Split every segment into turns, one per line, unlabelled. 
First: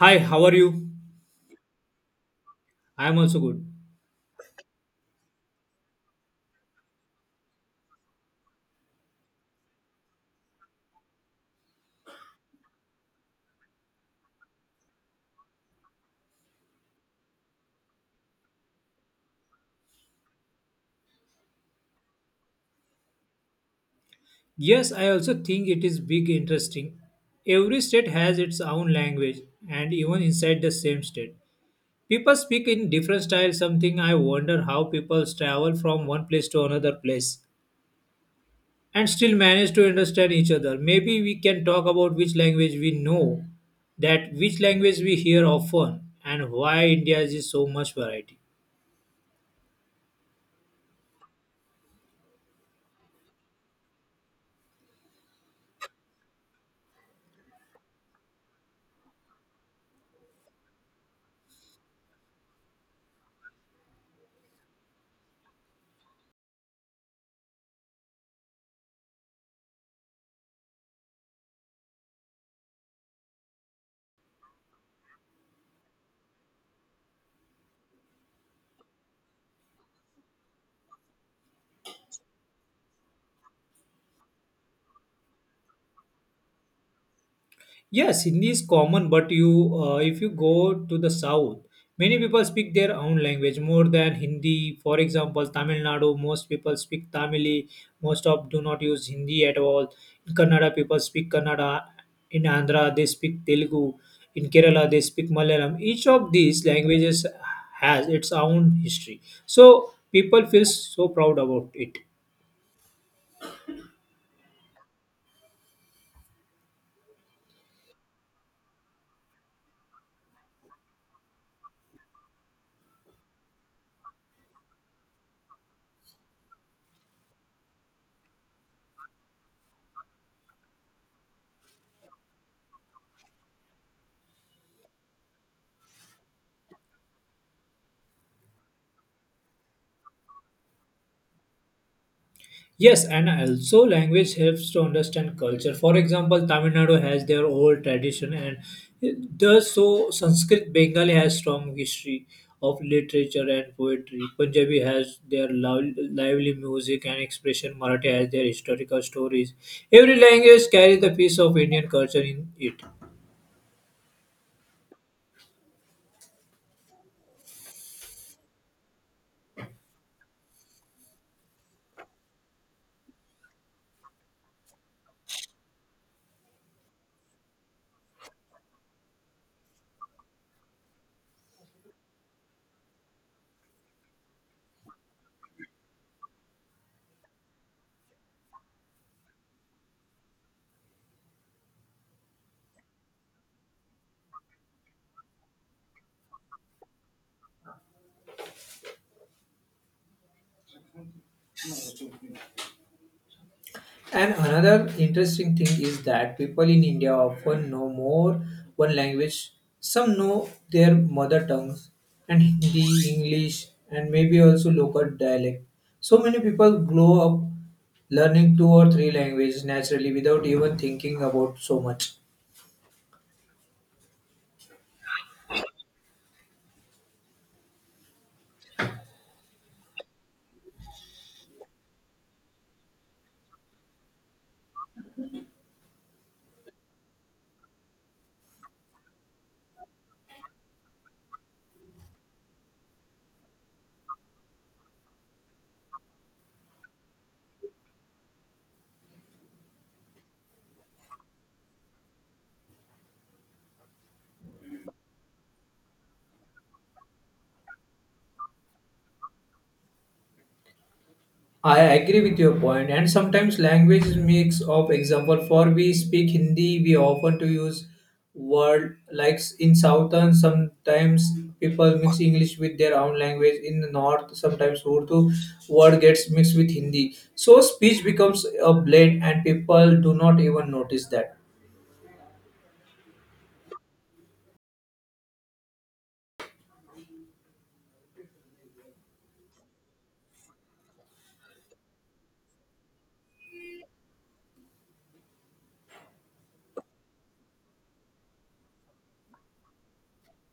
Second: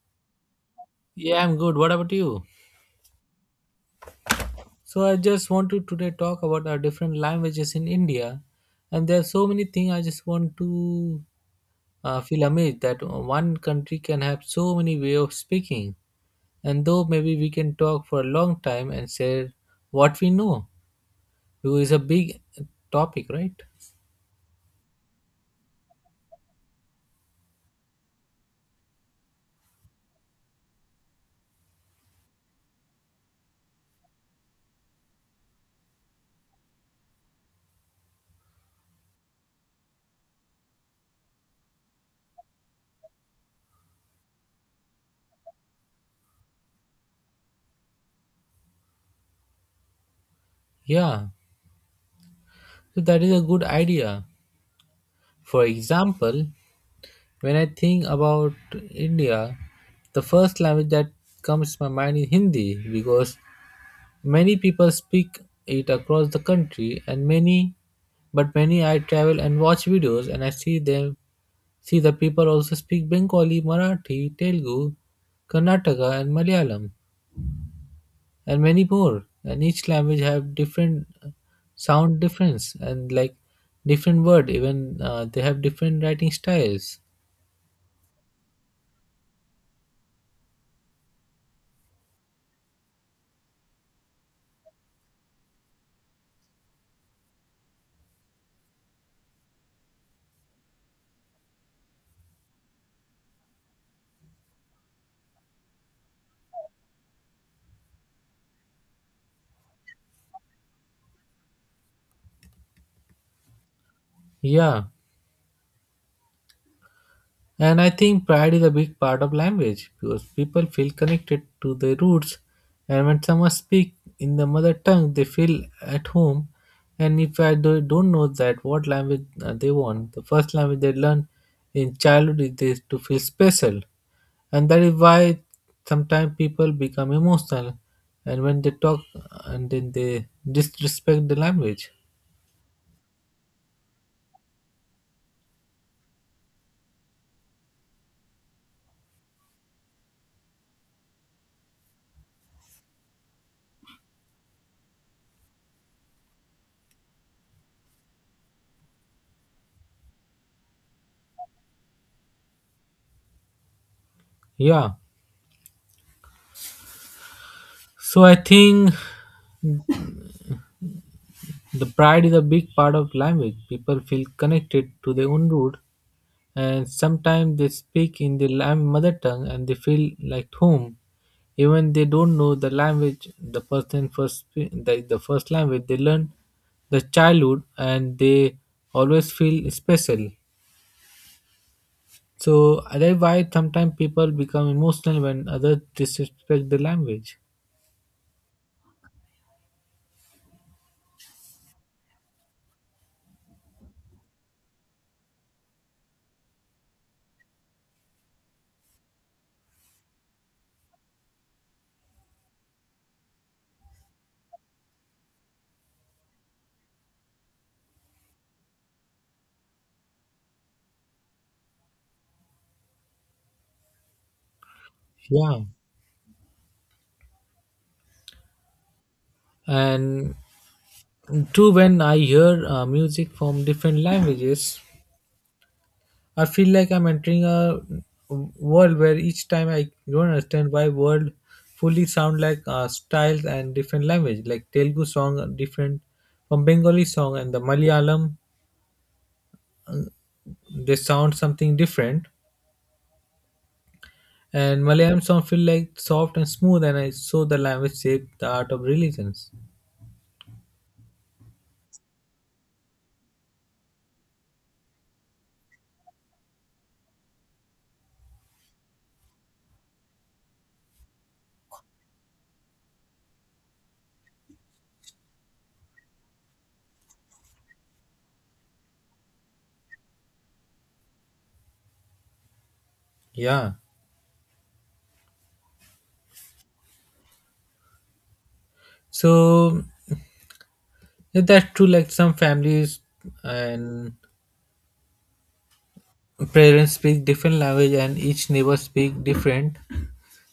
Hi, how are you?
Yeah, I'm good. What about you?
I am also good.
So I just want to today talk about our different languages in India, and there are so many things. I just want to feel amazed that one country can have so many way of speaking, and though maybe we can talk for a long time and share what we know, because it's a big topic, right?
Yes, I also think it is big interesting. Every state has its own language and even inside the same state. People speak in different styles, something I wonder how people travel from one place to another place and still manage to understand each other. Maybe we can talk about which language we know, that which language we hear often and why India is so much variety.
Yeah, so that is a good idea. For example, when I think about India, the first language that comes to my mind is Hindi because many people speak it across the country and many I travel and watch videos and I see them see the people also speak Bengali, Marathi, Telugu, Karnataka and Malayalam and many more, and each language have different sound difference and like different word, even they have different writing styles.
Yes, Hindi is common, but you, if you go to the south, many people speak their own language more than Hindi. For example, Tamil Nadu, most people speak Tamil. Most of do not use Hindi at all. In Kannada, people speak Kannada. In Andhra, they speak Telugu. In Kerala, they speak Malayalam. Each of these languages has its own history, so people feel so proud about it.
Yeah. And I think pride is a big part of language because people feel connected to their roots, and when someone speaks in the mother tongue, they feel at home. And if I don't know that what language they want, the first language they learn in childhood is this to feel special, and that is why sometimes people become emotional, and when they talk, and then they disrespect the language.
Yes, and also language helps to understand culture. For example, Tamil Nadu has their old tradition, and thus so Sanskrit Bengali has strong history of literature and poetry. Punjabi has their lively music and expression. Marathi has their historical stories. Every language carries a piece of Indian culture in it.
Yeah. So I think the pride is a big part of language. People feel connected to their own root, and sometimes they speak in their mother tongue and they feel like home. Even they don't know the language, the person the first language they learn, the childhood, and they always feel special. So that's why sometimes people become emotional when others disrespect the language.
And another interesting thing is that people in India often know more one language. Some know their mother tongues and Hindi, English, and maybe also local dialect. So many people grow up learning two or three languages naturally without even thinking about so much.
Yeah, and too when I hear music from different languages. I feel like I'm entering a world where each time I don't understand why world fully sound like styles and different language. Like Telugu song are different from Bengali song, and the Malayalam they sound something different. And Malayalam song feel like soft and smooth, and I saw the language shape the art of religions.
I agree with your point, and sometimes language is mix of example. For we speak Hindi, we often to use word like in southern. Sometimes people mix English with their own language. In the north, sometimes Urdu word gets mixed with Hindi. So speech becomes a blend, and people do not even notice that.
Yeah. So if that's true. Like some families, and parents speak different language, and each neighbor speak different,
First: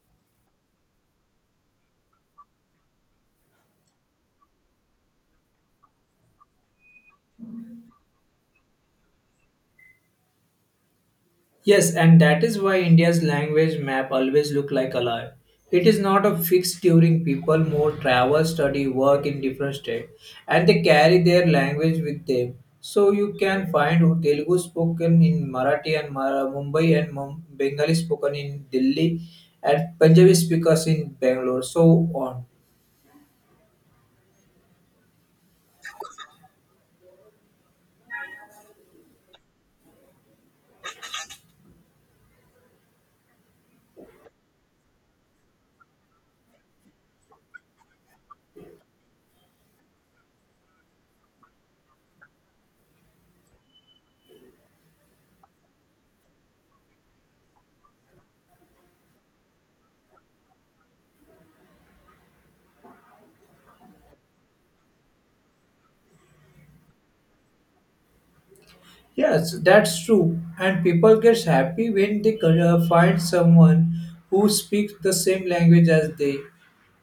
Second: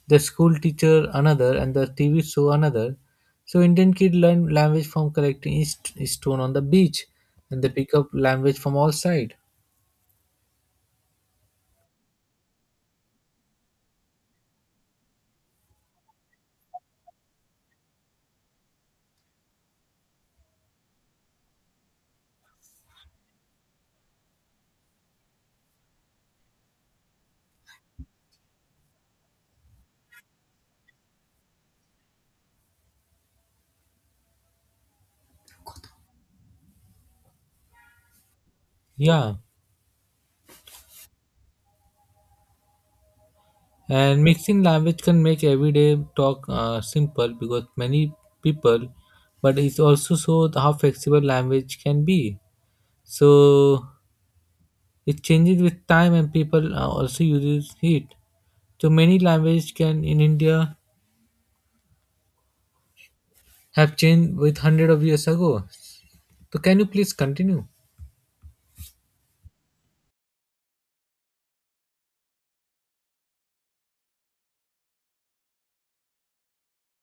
the school teacher another, and the TV show another. So Indian kid learn language from collecting stone on the beach, and they pick up language from all side.
Yes, and that is why India's language map always look like alive. It is not a fixed during people more travel, study, work in different state, and they carry their language with them. So you can find Telugu spoken in Marathi and Mumbai and Bengali spoken in Delhi and Punjabi speakers in Bangalore, so on.
Yeah, and mixing language can make everyday talk simple because many people, but it also shows how flexible language can be. So it changes with time, and people also uses it. So many language can in India have changed with hundred of years ago. So can you please continue?
Yes, that's true. And people get happy when they find someone who speaks the same language as they,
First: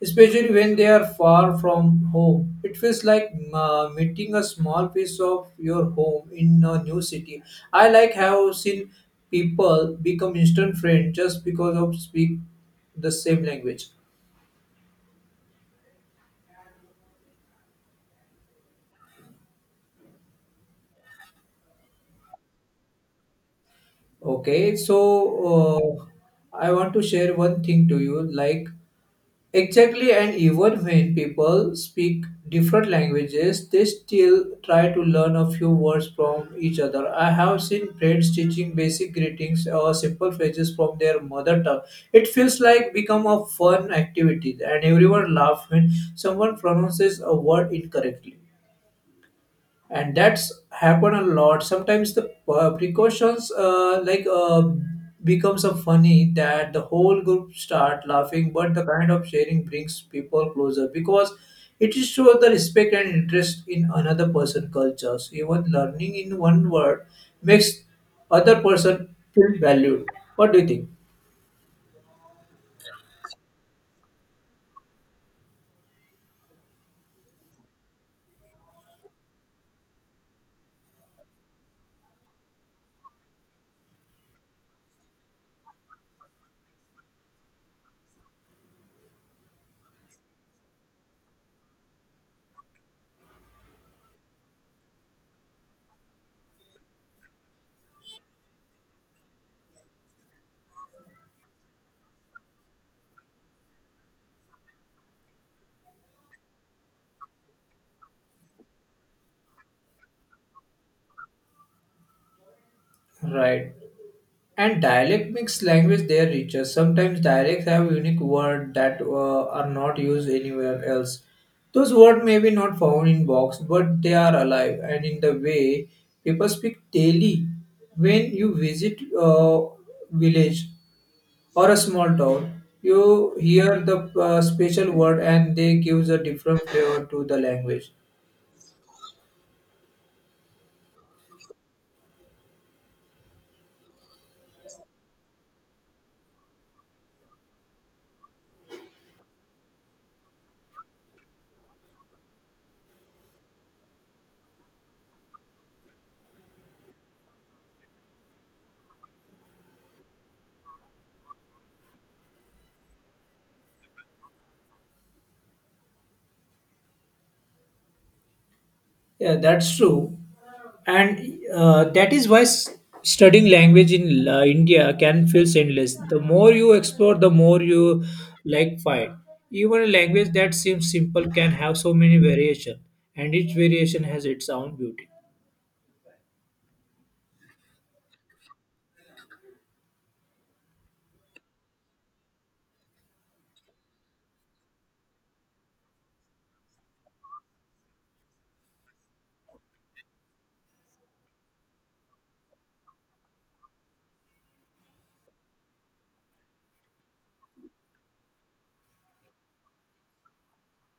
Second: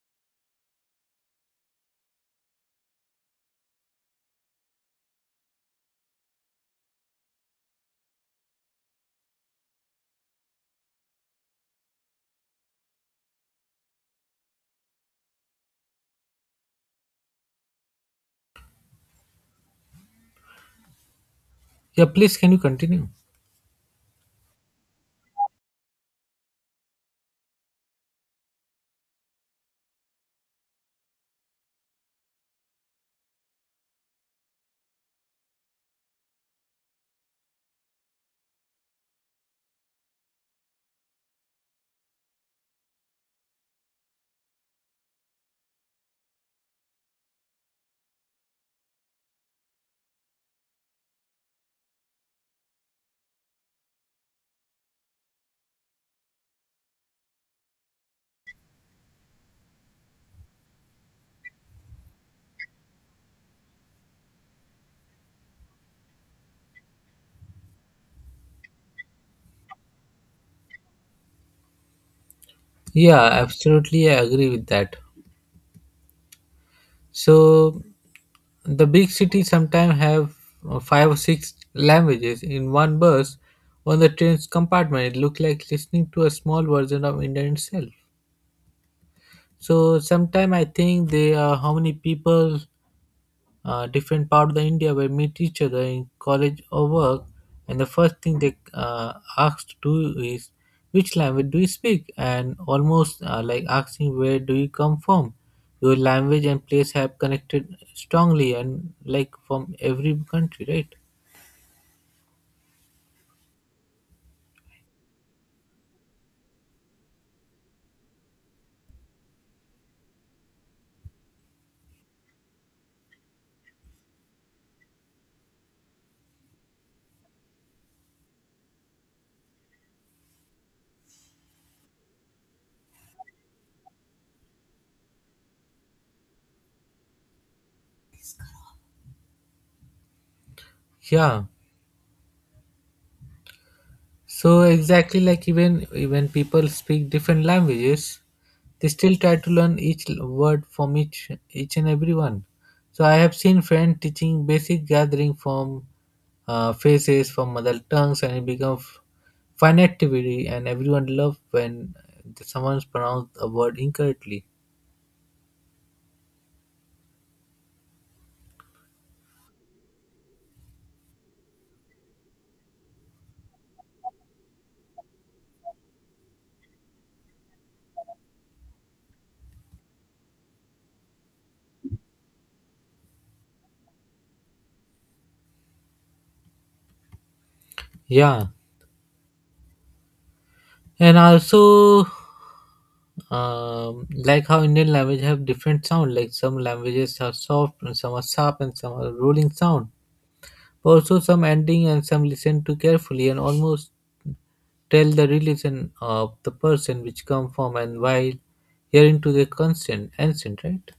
especially when they are far from home. It feels like meeting a small piece of your home in a new city. I like have seen people become instant friends just because of speak the same language.
Yeah, please can you continue?
Okay, so uh, I want to share one thing to you, like exactly, and even when people speak different languages, they still try to learn a few words from each other. I have seen friends teaching basic greetings or simple phrases from their mother tongue. It feels like become a fun activity, and everyone laughs when someone pronounces a word incorrectly and that's happened a lot sometimes the precautions like becomes a funny that the whole group start laughing but the kind of sharing brings people closer because it is show the respect and interest in another person cultures even learning in one word makes other person feel valued. What do you think?
Yeah, absolutely, I agree with that. So the big cities sometimes have five or six languages in one bus. On the train's compartment, it looks like listening to a small version of India itself. So sometimes I think they are how many people different part of the India where meet each other in college or work, and the first thing they ask to do is which language do you speak, and almost like asking where do you come from. Your language and place have connected strongly, and like from every country, right?
Right. And dialect makes language their richer. Sometimes dialects have unique words that are not used anywhere else. Those words may be not found in box, but they are alive and in the way people speak daily. When you visit a village or a small town, you hear the special word and they gives a different flavor to the language.
Yeah. So exactly, like even when people speak different languages, they still try to learn each word from each and every one. So I have seen friends teaching basic gathering from faces from mother tongues, and it becomes fun activity, and everyone love when someone's pronounced a word incorrectly.
Yeah, that's true. And that is why studying language in India can feel endless. The more you explore, the more you like find. Even a language that seems simple can have so many variation, and each variation has its own beauty.
Yeah. And also like how Indian language have different sound. Like some languages are soft, and some are sharp, and some are rolling sound. Also some ending, and some listen to carefully, and almost tell the religion of the person which come from, and while hearing to the consent ancient, right?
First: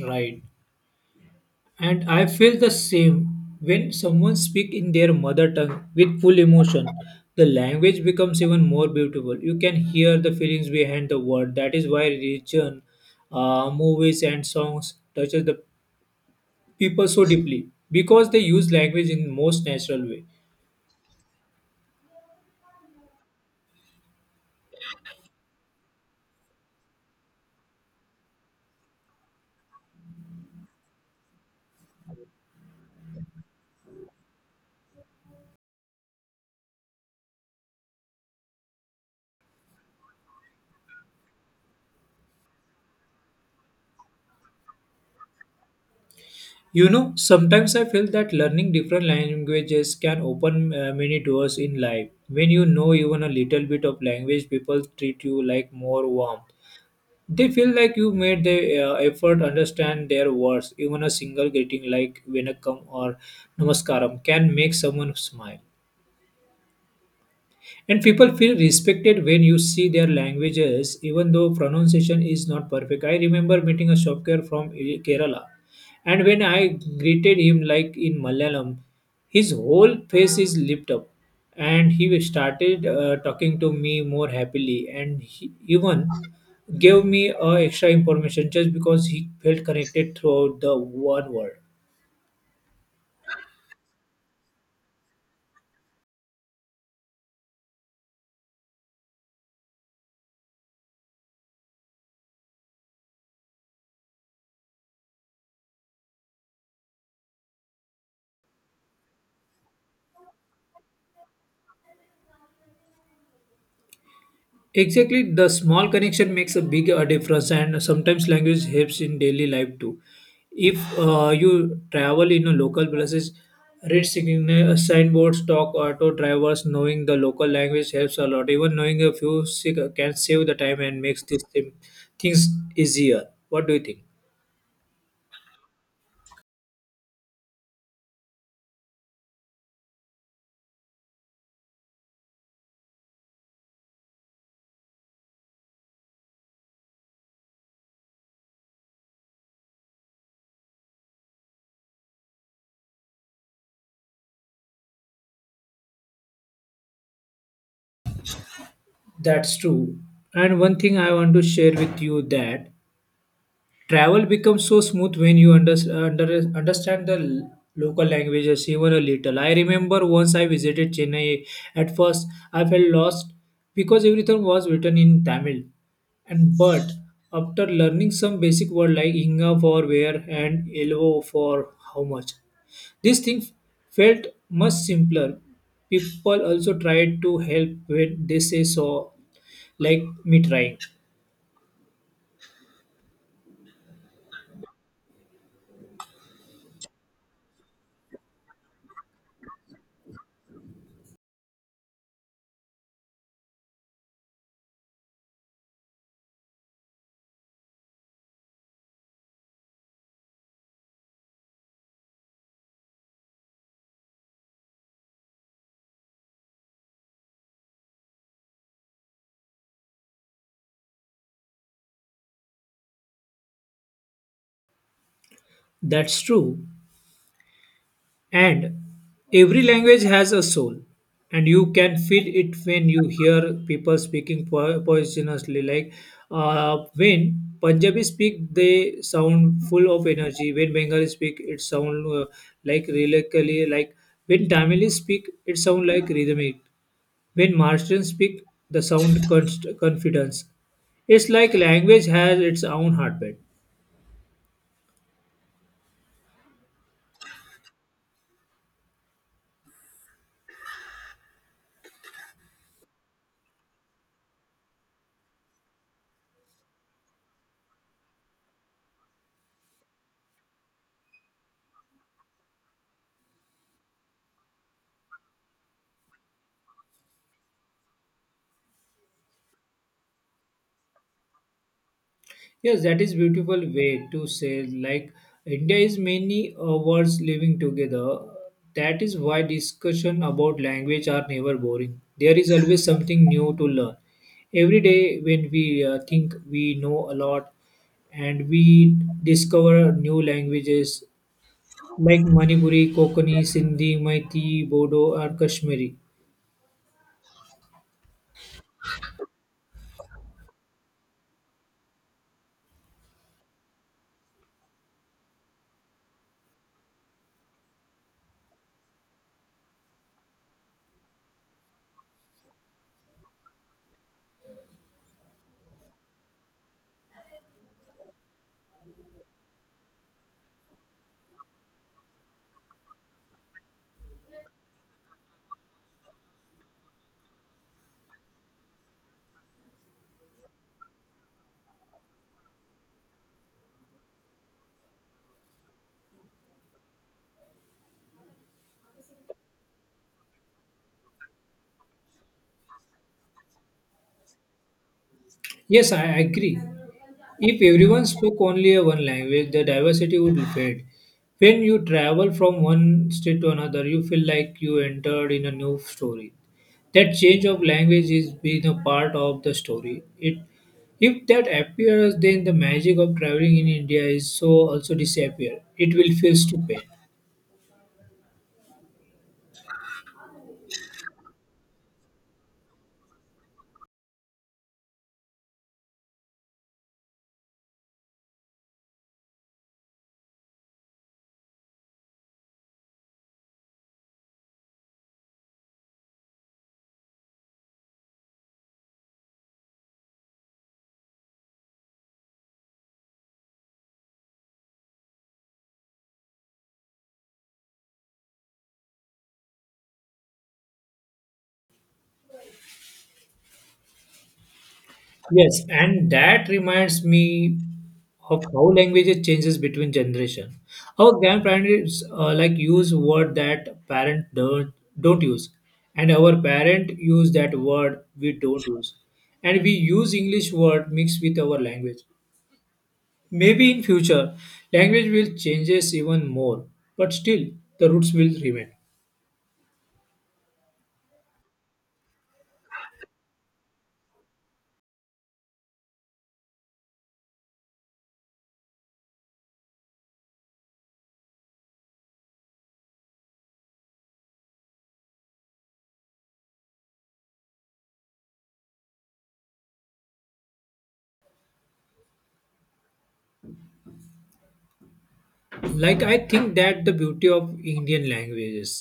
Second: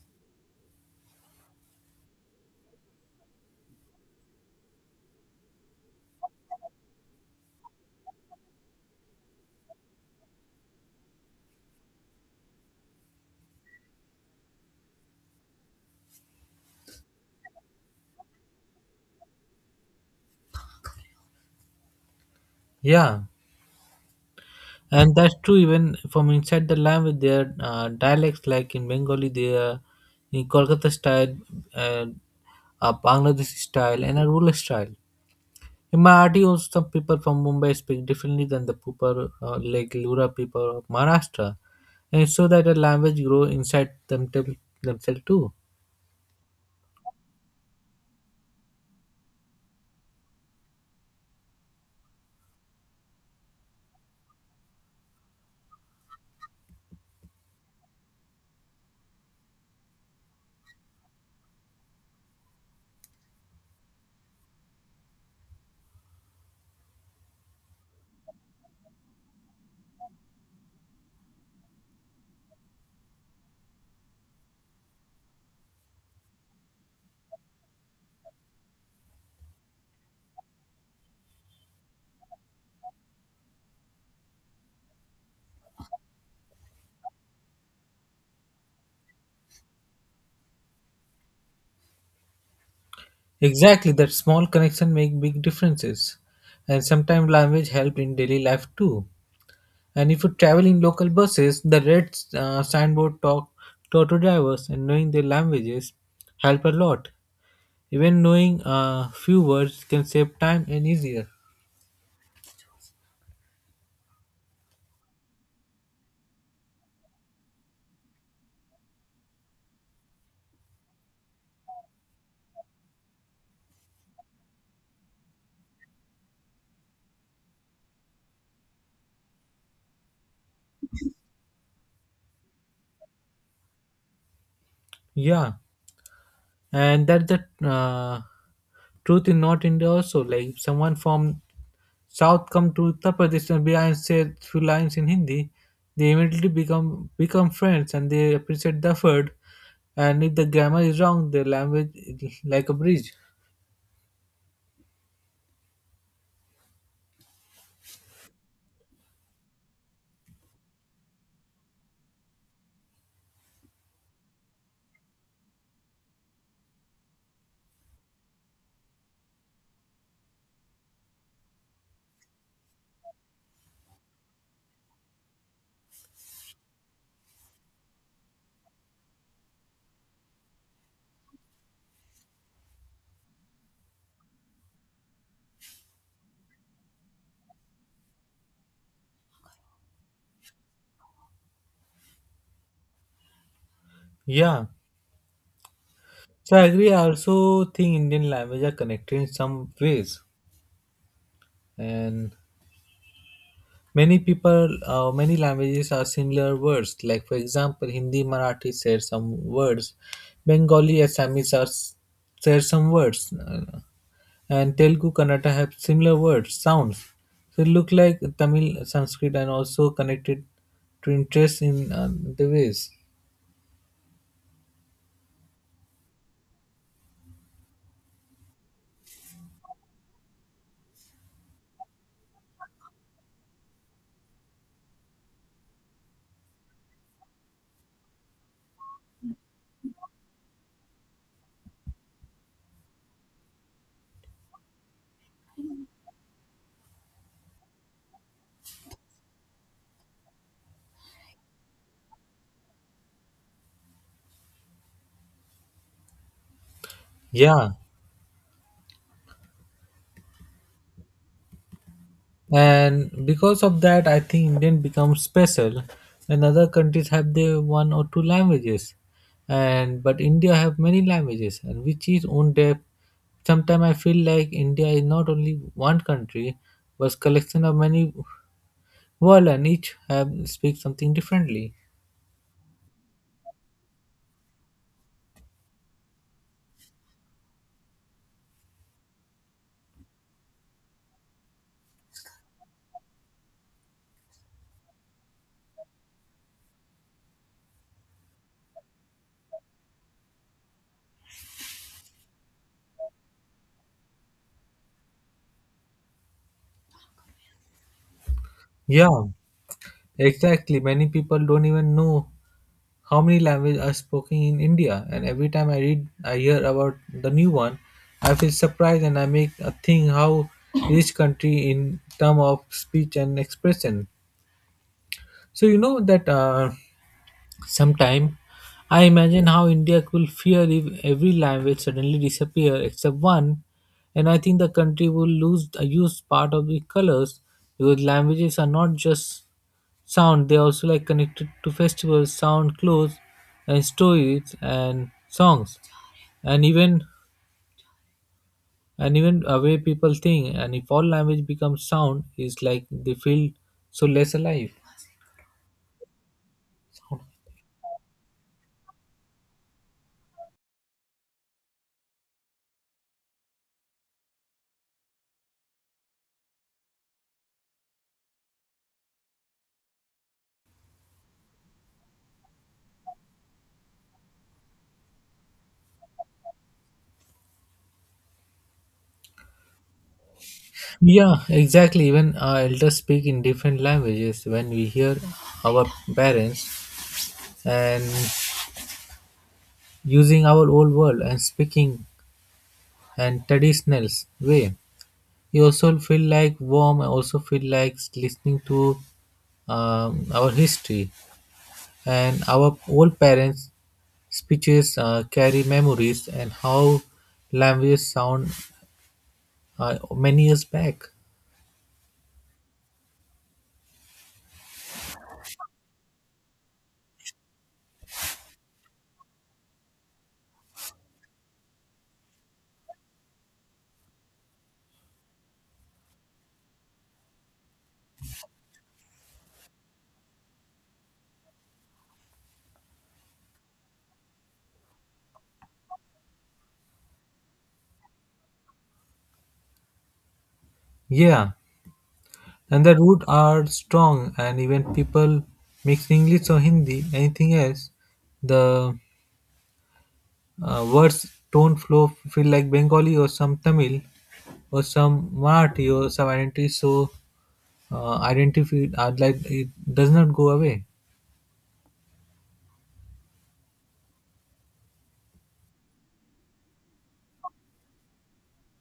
Right. And I feel the same when someone speaks in their mother tongue with full emotion. The language becomes even more beautiful. You can hear the feelings behind the word. That is why religion, movies, and songs touches the people so deeply because they use language in most natural way.
Yeah. And that's true, even from inside the language their dialects, like in Bengali they are in Kolkata style, and Bangladeshi style, and a rural style. In my audience, some people from Mumbai speak differently than the people like Lura people of Maharashtra, and so that the language grow inside them themselves too.
You know, sometimes I feel that learning different languages can open many doors in life. When you know even a little bit of language, people treat you like more warm. They feel like you made the effort understand their words. Even a single greeting like Venakam or Namaskaram can make someone smile. And people feel respected when you see their languages, even though pronunciation is not perfect. I remember meeting a shopkeeper from Kerala, and when I greeted him like in Malayalam, his whole face is lit up, and he started talking to me more happily, and he even gave me extra information just because he felt connected throughout the one world.
Exactly, that small connection make big differences, and sometimes language help in daily life too. And if you travel in local buses, the red signboard talk to auto drivers, and knowing their languages help a lot. Even knowing a few words can save time and easier.
Exactly, the small connection makes a big difference, and sometimes language helps in daily life too. If you travel in a local places, read signboards, talk auto drivers, knowing the local language helps a lot. Even knowing a few can save the time and makes things easier. What do you think?
Yeah, and that the truth in North India also. Like if someone from South come to Uttar Pradesh and behind say few lines in Hindi, they immediately become friends, and they appreciate the effort. And if the grammar is wrong, the language is like a bridge.
That's true. And one thing I want to share with you that travel becomes so smooth when you understand the local languages even a little. I remember once I visited Chennai. At first, I felt lost because everything was written in Tamil. And but after learning some basic words like inga for where and elvo for how much, this thing felt much simpler. People also tried to help when they say so, like me trying.
Yeah. So I agree. I also think Indian language are connected in some ways, and many languages are similar words. Like for example, Hindi, Marathi share some words. Bengali, Assamese are share some words, and Telugu, Kannada have similar words sounds. So it look like Tamil, Sanskrit, and also connected to interest in the ways.
That's true. And every language has a soul, and you can feel it when you hear people speaking poisonously. Like when Punjabi speak, they sound full of energy. When Bengali speak, it sound like lyrically. Like when Tamil speak, it sound like rhythmic. When Maharashtrian speak, the sound confidence. It's like language has its own heartbeat.
Yeah. And because of that, I think Indian becomes special, and other countries have their one or two languages, and but India have many languages, and which is own depth. Sometimes I feel like India is not only one country but collection of many world, and each have speak something differently.
Yes, that is beautiful way to say like India is many words living together. That is why discussion about language are never boring. There is always something new to learn. Every day when we think we know a lot and we discover new languages like Manipuri, Kokani, Sindhi, Maithili, Bodo or Kashmiri.
Yeah, exactly, many people don't even know how many languages are spoken in India. And every time I read, I hear about the new one, I feel surprised, and I make a thing how each country in term of speech and expression. So you know that sometime I imagine how India will fear if every language suddenly disappear except one, and I think the country will lose a huge part of the colors, because languages are not just sound, they also like connected to festivals sound, clothes, and stories, and songs, and even and even way people think, and if all language becomes sound is like they feel so less alive.
Yes, I agree. If everyone spoke only a one language, the diversity would fade. When you travel from one state to another, you feel like you entered in a new story. That change of language is being a part of the story. It, if that appears, then the magic of traveling in India is so also disappear. It will feel stupid.
Yeah, exactly, even our elders speak in different languages. When we hear our parents and using our old world and speaking and traditional way, you also feel like warm. I also feel like listening to our history, and our old parents speeches carry memories, and how languages sound many years back.
Yes, and that reminds me of how language changes between generation. Our grandparents like use word that parent don't use, and our parent use that word we don't use, and we use English word mixed with our language. Maybe in future language will changes even more, but still the roots will remain.
Yeah. And the roots are strong, and even people mix English or Hindi anything else, the words don't flow, feel like Bengali or some Tamil or some Marathi or some identity. So identify, I'd like it does not go away.
Like I think that the beauty of Indian languages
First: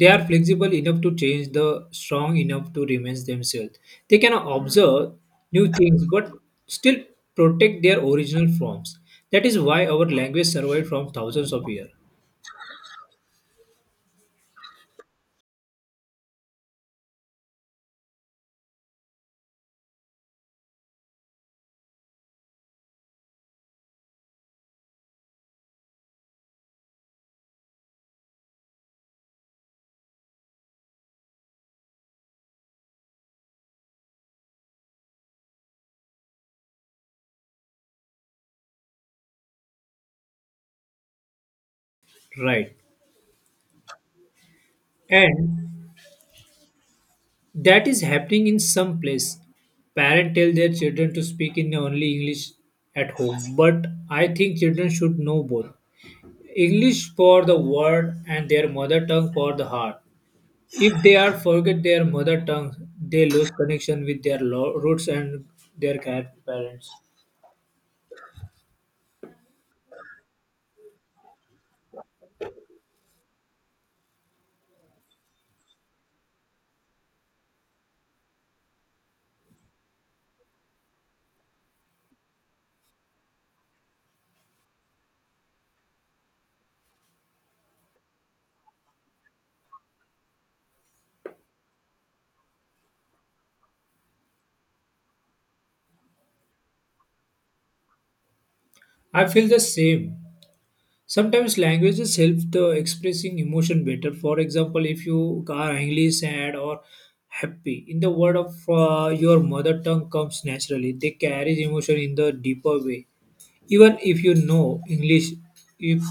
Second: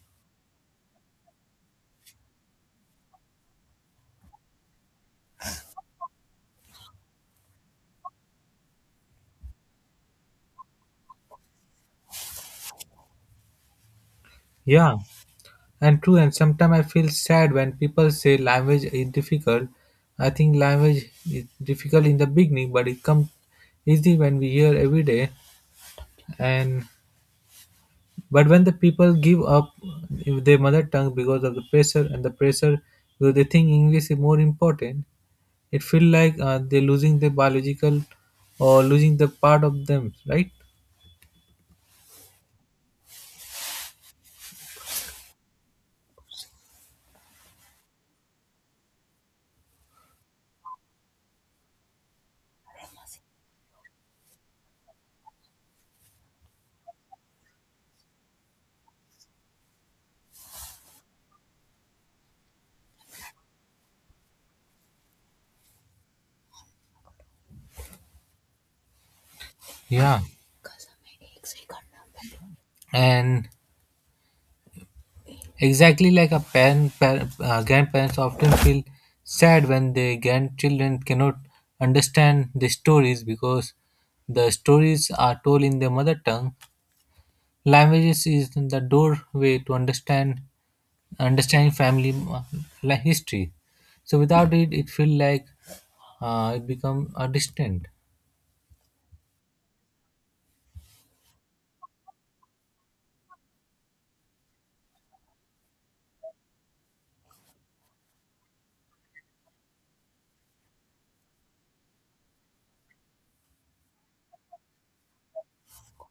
they are flexible enough to change the strong enough to remain themselves. They can observe new things but still protect their original forms. That is why our language survived from thousands of years.
Yeah, and true, and sometimes I feel sad when people say language is difficult. I think language is difficult in the beginning, but it comes easy when we hear every day. And but when the people give up with their mother tongue because of the pressure and the pressure, because they think English is more important, it feel like they're losing their biological or losing the part of them, right?
Right. And that is happening in some place. Parents tell their children to speak in only English at home, but I think children should know both English for the world and their mother tongue for the heart. If they are forget their mother tongue, they lose connection with their roots and their parents.
Yeah. And exactly like grandparents often feel sad when their grandchildren cannot understand the stories, because the stories are told in their mother tongue. Languages is the doorway to understand understanding family history. So without it, it feel like it become a distant.
I feel the same. Sometimes languages help the expressing emotion better. For example, if you are angry, sad, or happy, in the word of your mother tongue comes naturally. They carry emotion in the deeper way. Even if you know English, if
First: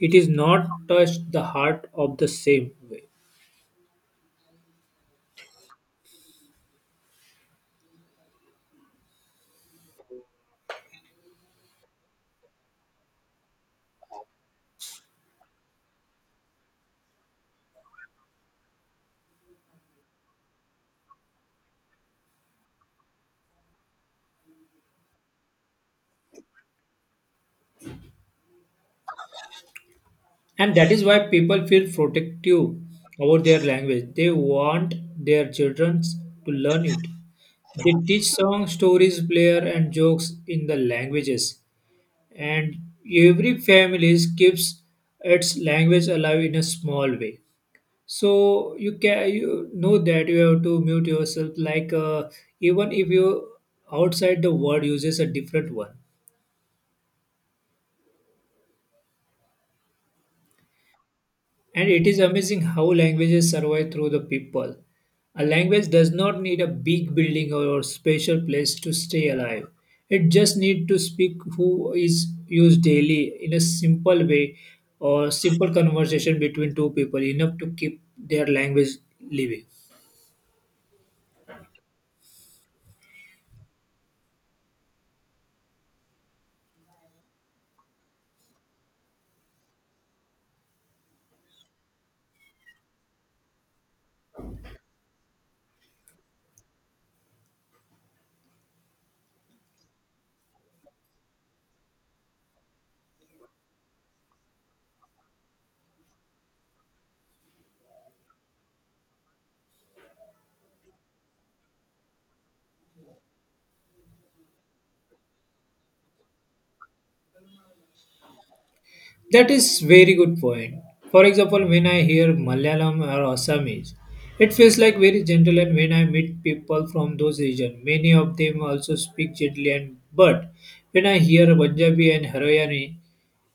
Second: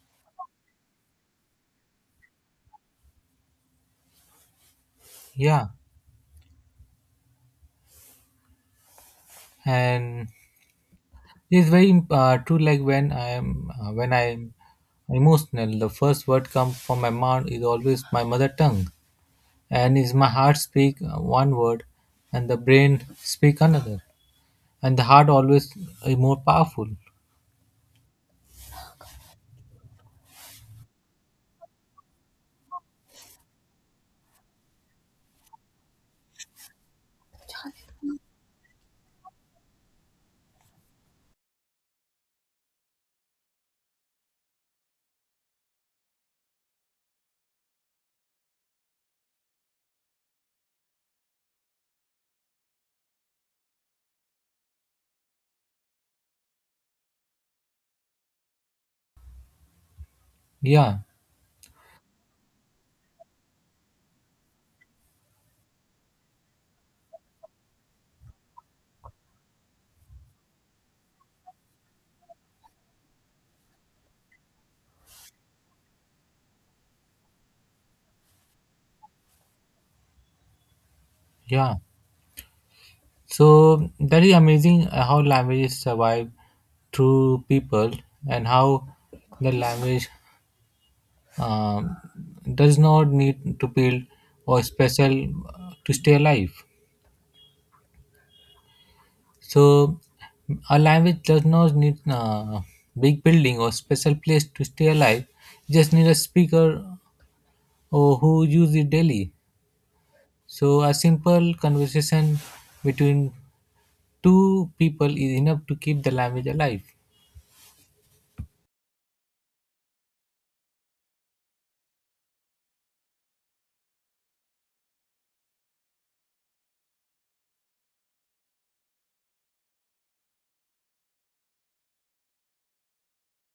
it is not touched the heart of the same way.
Yeah, and it's very true. Like when I am emotional, the first word come from my mouth is always my mother tongue, and is my heart speak one word, and the brain speak another, and the heart always is more powerful.
And that is why people feel protective about their language. They want their children to learn it. They teach songs, stories, player, and jokes in the languages. And every family keeps its language alive in a small way. So you can you know that you have to mute yourself. Like even if you outside the word uses a different one.
Yeah,
And it is amazing how languages survive through the people. A language does not need a big building or special place to stay alive. It just needs to speak who is used daily in a simple way or simple conversation between two people enough to keep their language living.
yeah. So that is amazing how languages survive through people, and how the language um, does not need to build or special to stay alive. So, a language does not need a big building or special place to stay alive. Just need a speaker or who use it daily. So, a simple conversation between two people is enough to keep the language alive.
That is very good point. For example, when I hear Malayalam or Assamese, it feels like very gentle and when I meet people from those regions, many of them also speak gently and but when I hear Punjabi and Haryani,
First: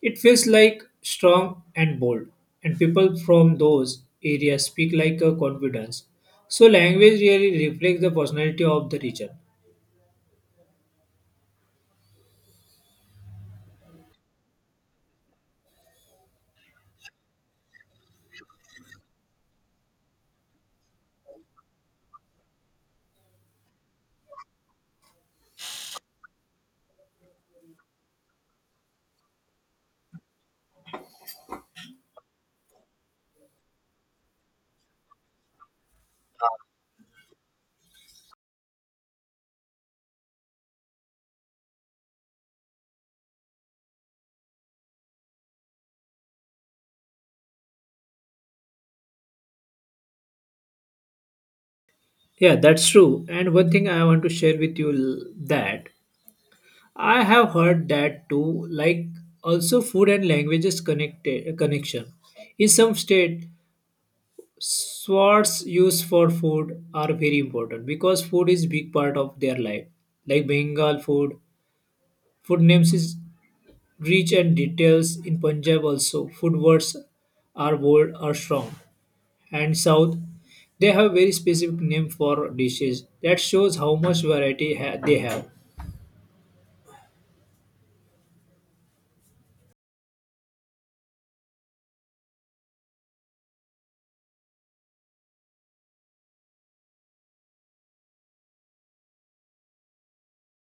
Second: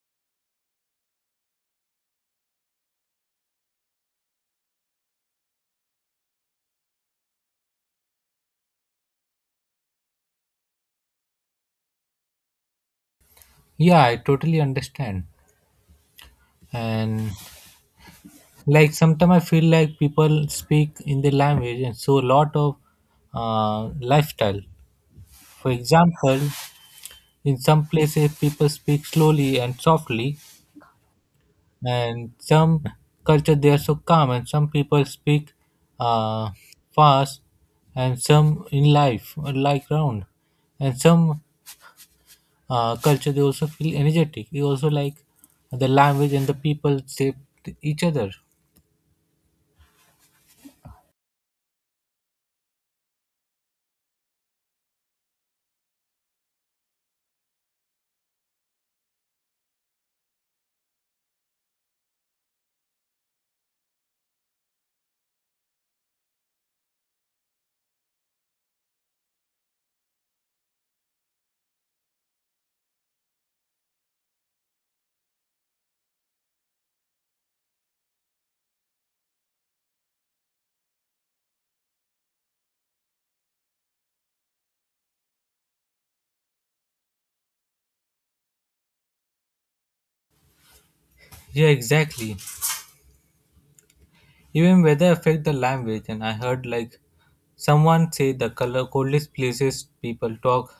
it feels like strong and bold and people from those areas speak like a confidence. So language really reflects the personality of the region.
Yeah, I totally understand. And like sometimes I feel like people speak in their language, and so a lot of lifestyle. For example, in some places people speak slowly and softly, and some culture they are so calm, and some people speak uh, fast, and some in life like round, and some culture they also feel energetic, they also like the language and the people shape each other.
Yeah, that's true. And one thing I want to share with you that I have heard that too. Like also food and languages connected connection. In some state, swords used for food are very important because food is big part of their life. Like Bengal food, food names is rich and details. In Punjab also, food words are bold are strong. And South, they have very specific name for dishes that shows how much variety they have.
Yeah, exactly, even weather affect the language. And I heard like someone say the color coldest places people talk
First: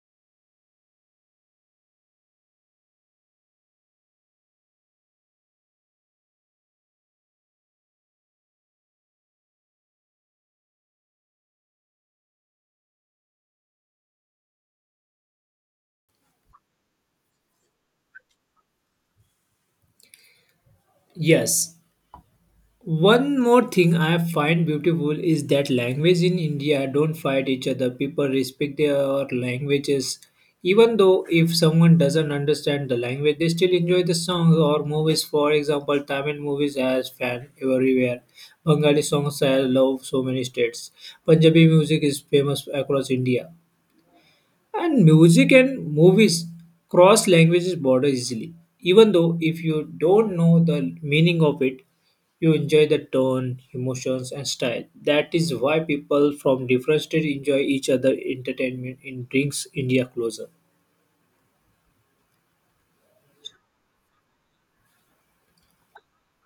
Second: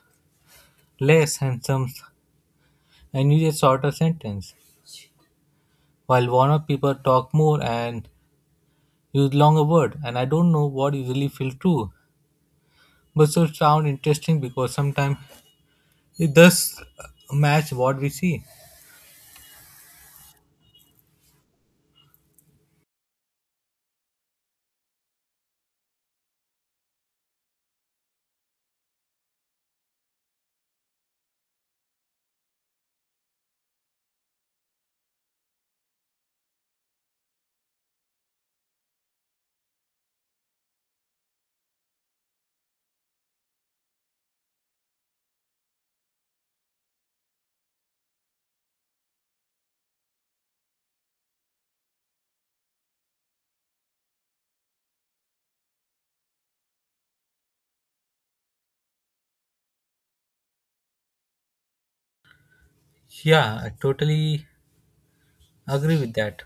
less, and use a shorter sentence, while warmer people talk more and use longer word. And I don't know what usually feel true, but so sound interesting, because sometimes it does match what we see.
Yes, one more thing I find beautiful is that language in India don't fight each other. People respect their languages. Even though if someone doesn't understand the language, they still enjoy the songs or movies. For example, Tamil movies has fan everywhere. Bengali songs have love so many states. Punjabi music is famous across India. And music and movies cross languages border easily. Even though if you don't know the meaning of it, you enjoy the tone, emotions, and style. That is why people from different states enjoy each other entertainment and brings India closer.
Yeah, I totally agree with that.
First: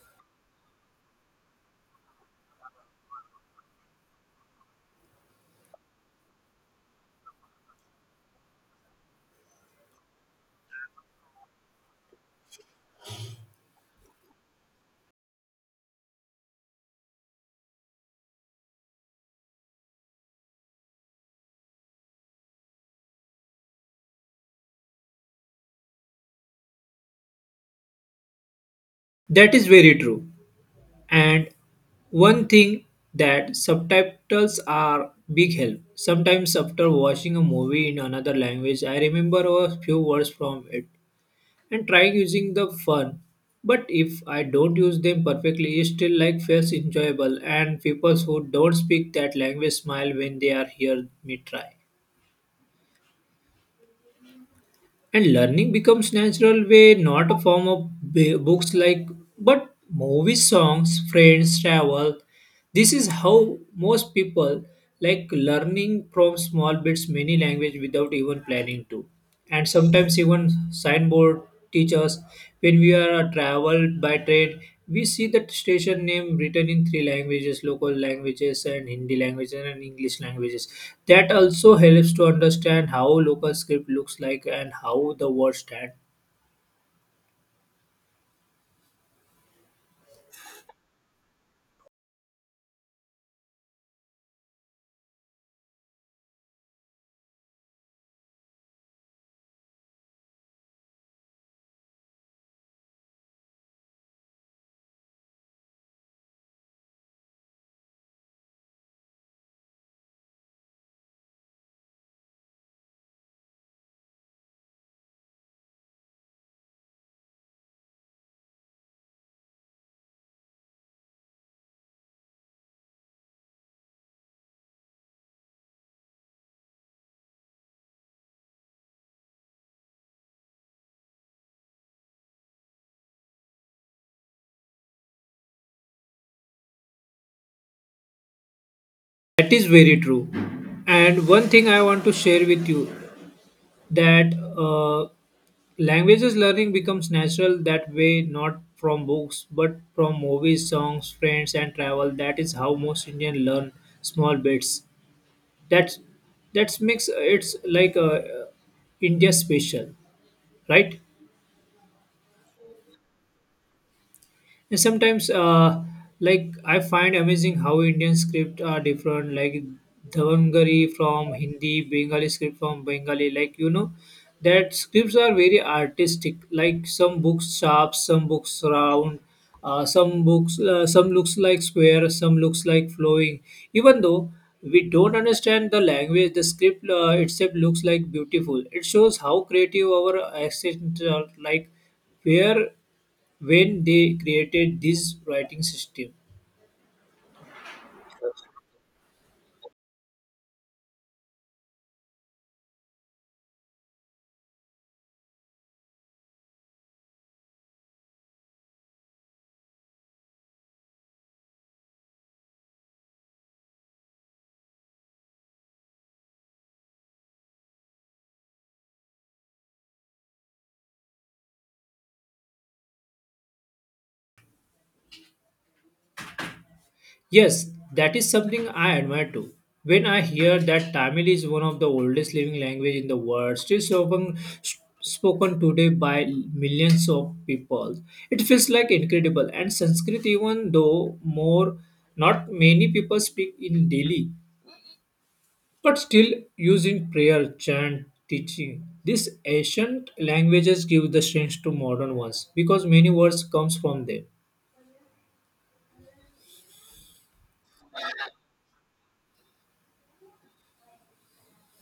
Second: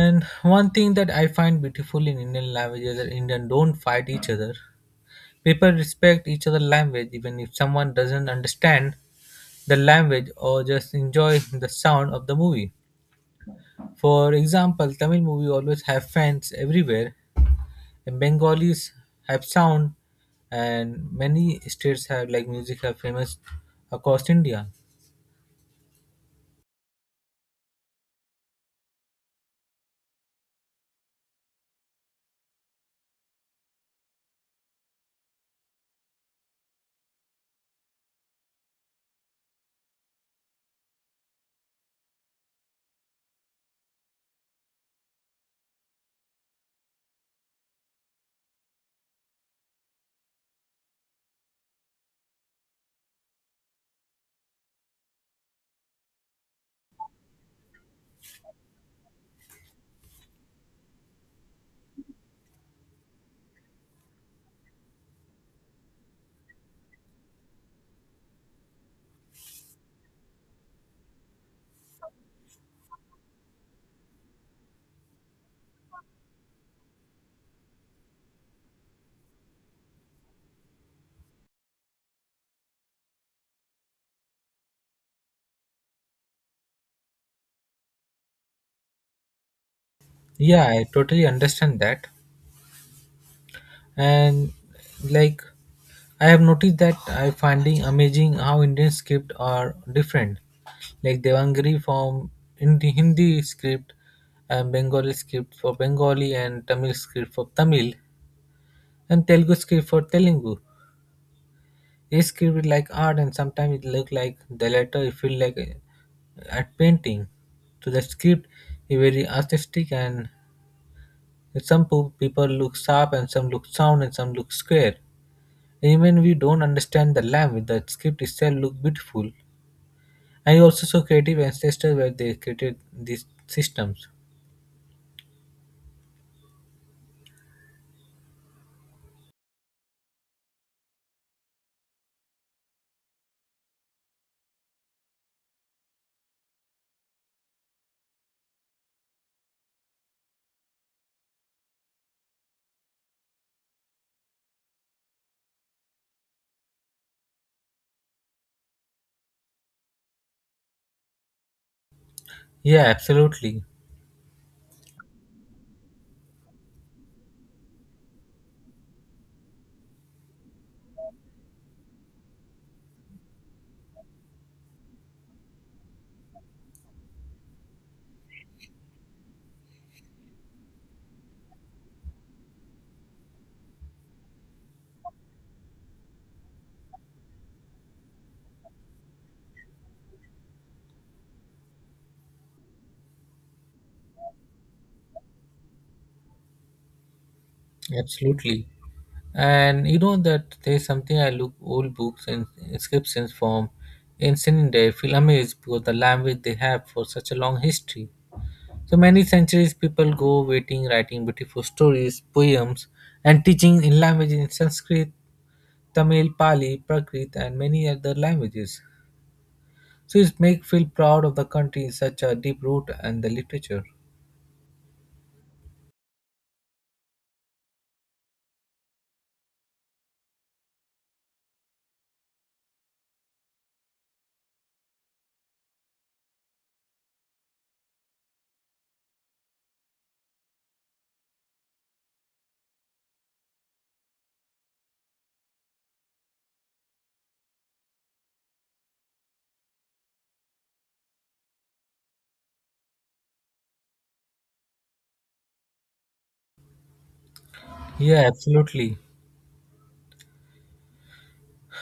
And one thing that I find beautiful in Indian language is that Indian don't fight each other. People respect each other language, even if someone doesn't understand the language, or just enjoy the sound of the movie. For example, Tamil movie always have fans everywhere. Bengalis have sound, and many states have like music have famous across India.
That is very true. And one thing that subtitles are big help. Sometimes after watching a movie in another language, I remember a few words from it and trying using the fun. But if I don't use them perfectly, it's still like feels enjoyable and people who don't speak that language smile when they are hear me try. And learning becomes natural way, not a form of books like but movies, songs, friends, travel. This is how most people like learning from small bits many language without even planning to. And sometimes even signboard Teachers, when we are traveled by train we see the station name written in three languages, local languages and hindi languages and english languages, that also helps to understand how local script looks like and how the words stand.
Yeah, I totally understand that. And like I have noticed that, I finding amazing how Indian script are different, like Devangari from Hindi script, and Bengali script for Bengali, and Tamil script for Tamil, and Telugu script for Telugu. It's scribbled like art, and sometimes it look like the letter. It feel like a painting. So the script is very artistic, and some people look sharp, and some look sound, and some look square. Even we don't understand the language, the script itself look beautiful. And also saw creative ancestors where they created these systems.
That is very true. And one thing I want to share with you that uh, languages learning becomes natural that way, not from books but from movies, songs, friends, and travel. That is how most indian learn small bits. That's that's makes it's like a india special, right?
Yeah, absolutely,
And sometimes, like I find amazing how Indian script are different. Like Devanagari from Hindi, Bengali script from Bengali. Like you know, that scripts are very artistic. Like some books sharp, some books round, some books some looks like square, some looks like flowing. Even though we don't understand the language, the script itself looks like beautiful. It shows how creative our accents are. Like where when they created this writing system.
absolutely. And you know that there's something, I look old books and inscriptions from ancient India. I feel amazed because the language they have for such a long history. So many centuries people go waiting, writing beautiful stories, poems, and teaching in language in Sanskrit, Tamil, Pali, Prakrit, and many other languages. So it make feel proud of the country in such a deep root and the literature.
Yes, that is something I admire too. When I hear that Tamil is one of the oldest living language in the world, still spoken today by millions of people, it feels like incredible. And Sanskrit, even though more, not many people speak in daily, but still using prayer, chant, teaching. These ancient languages give the strength to modern ones because many words comes from them.
Yeah, absolutely.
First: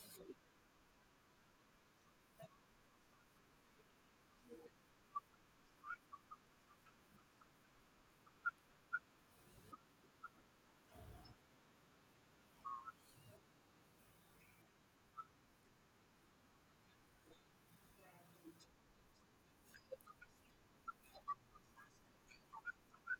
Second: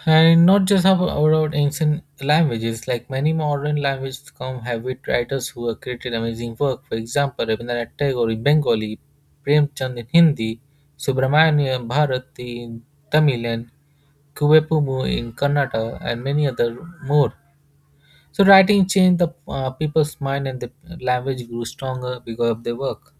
And not just about ancient languages, like many modern languages come have with writers who have created amazing work. For example, Rabindranath Tagore in Bengali, Premchand in Hindi, Subramanyam Bharati in Tamil, and Kuvepumu in Kannada, and many other more. So writing changed the people's mind, and the language grew stronger because of their work.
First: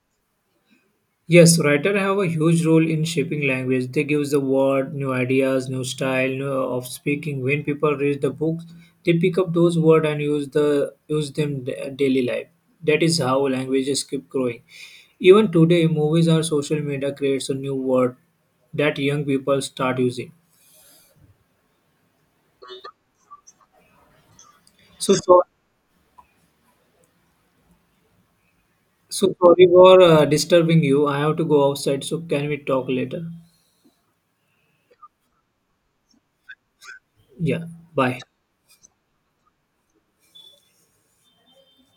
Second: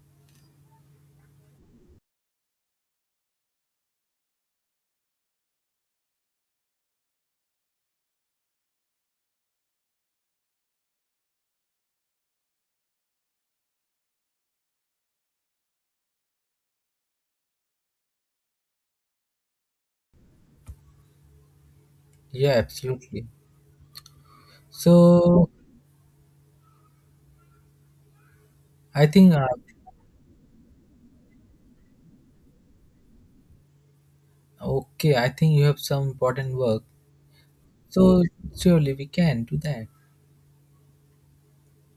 Yes, writer have a huge role in shaping language. They gives the word, new ideas, new style new of speaking. When people read the books, they pick up those words and use them daily life. That is how languages keep growing. Even today, movies or social media creates a new word that young people start using.
Yeah, absolutely.
So, so,
So I think,
so
uh,
sorry for disturbing you. I have to go outside. So can we talk later?
okay, I think you have some important work.
Yeah. Bye.
So surely we can do that.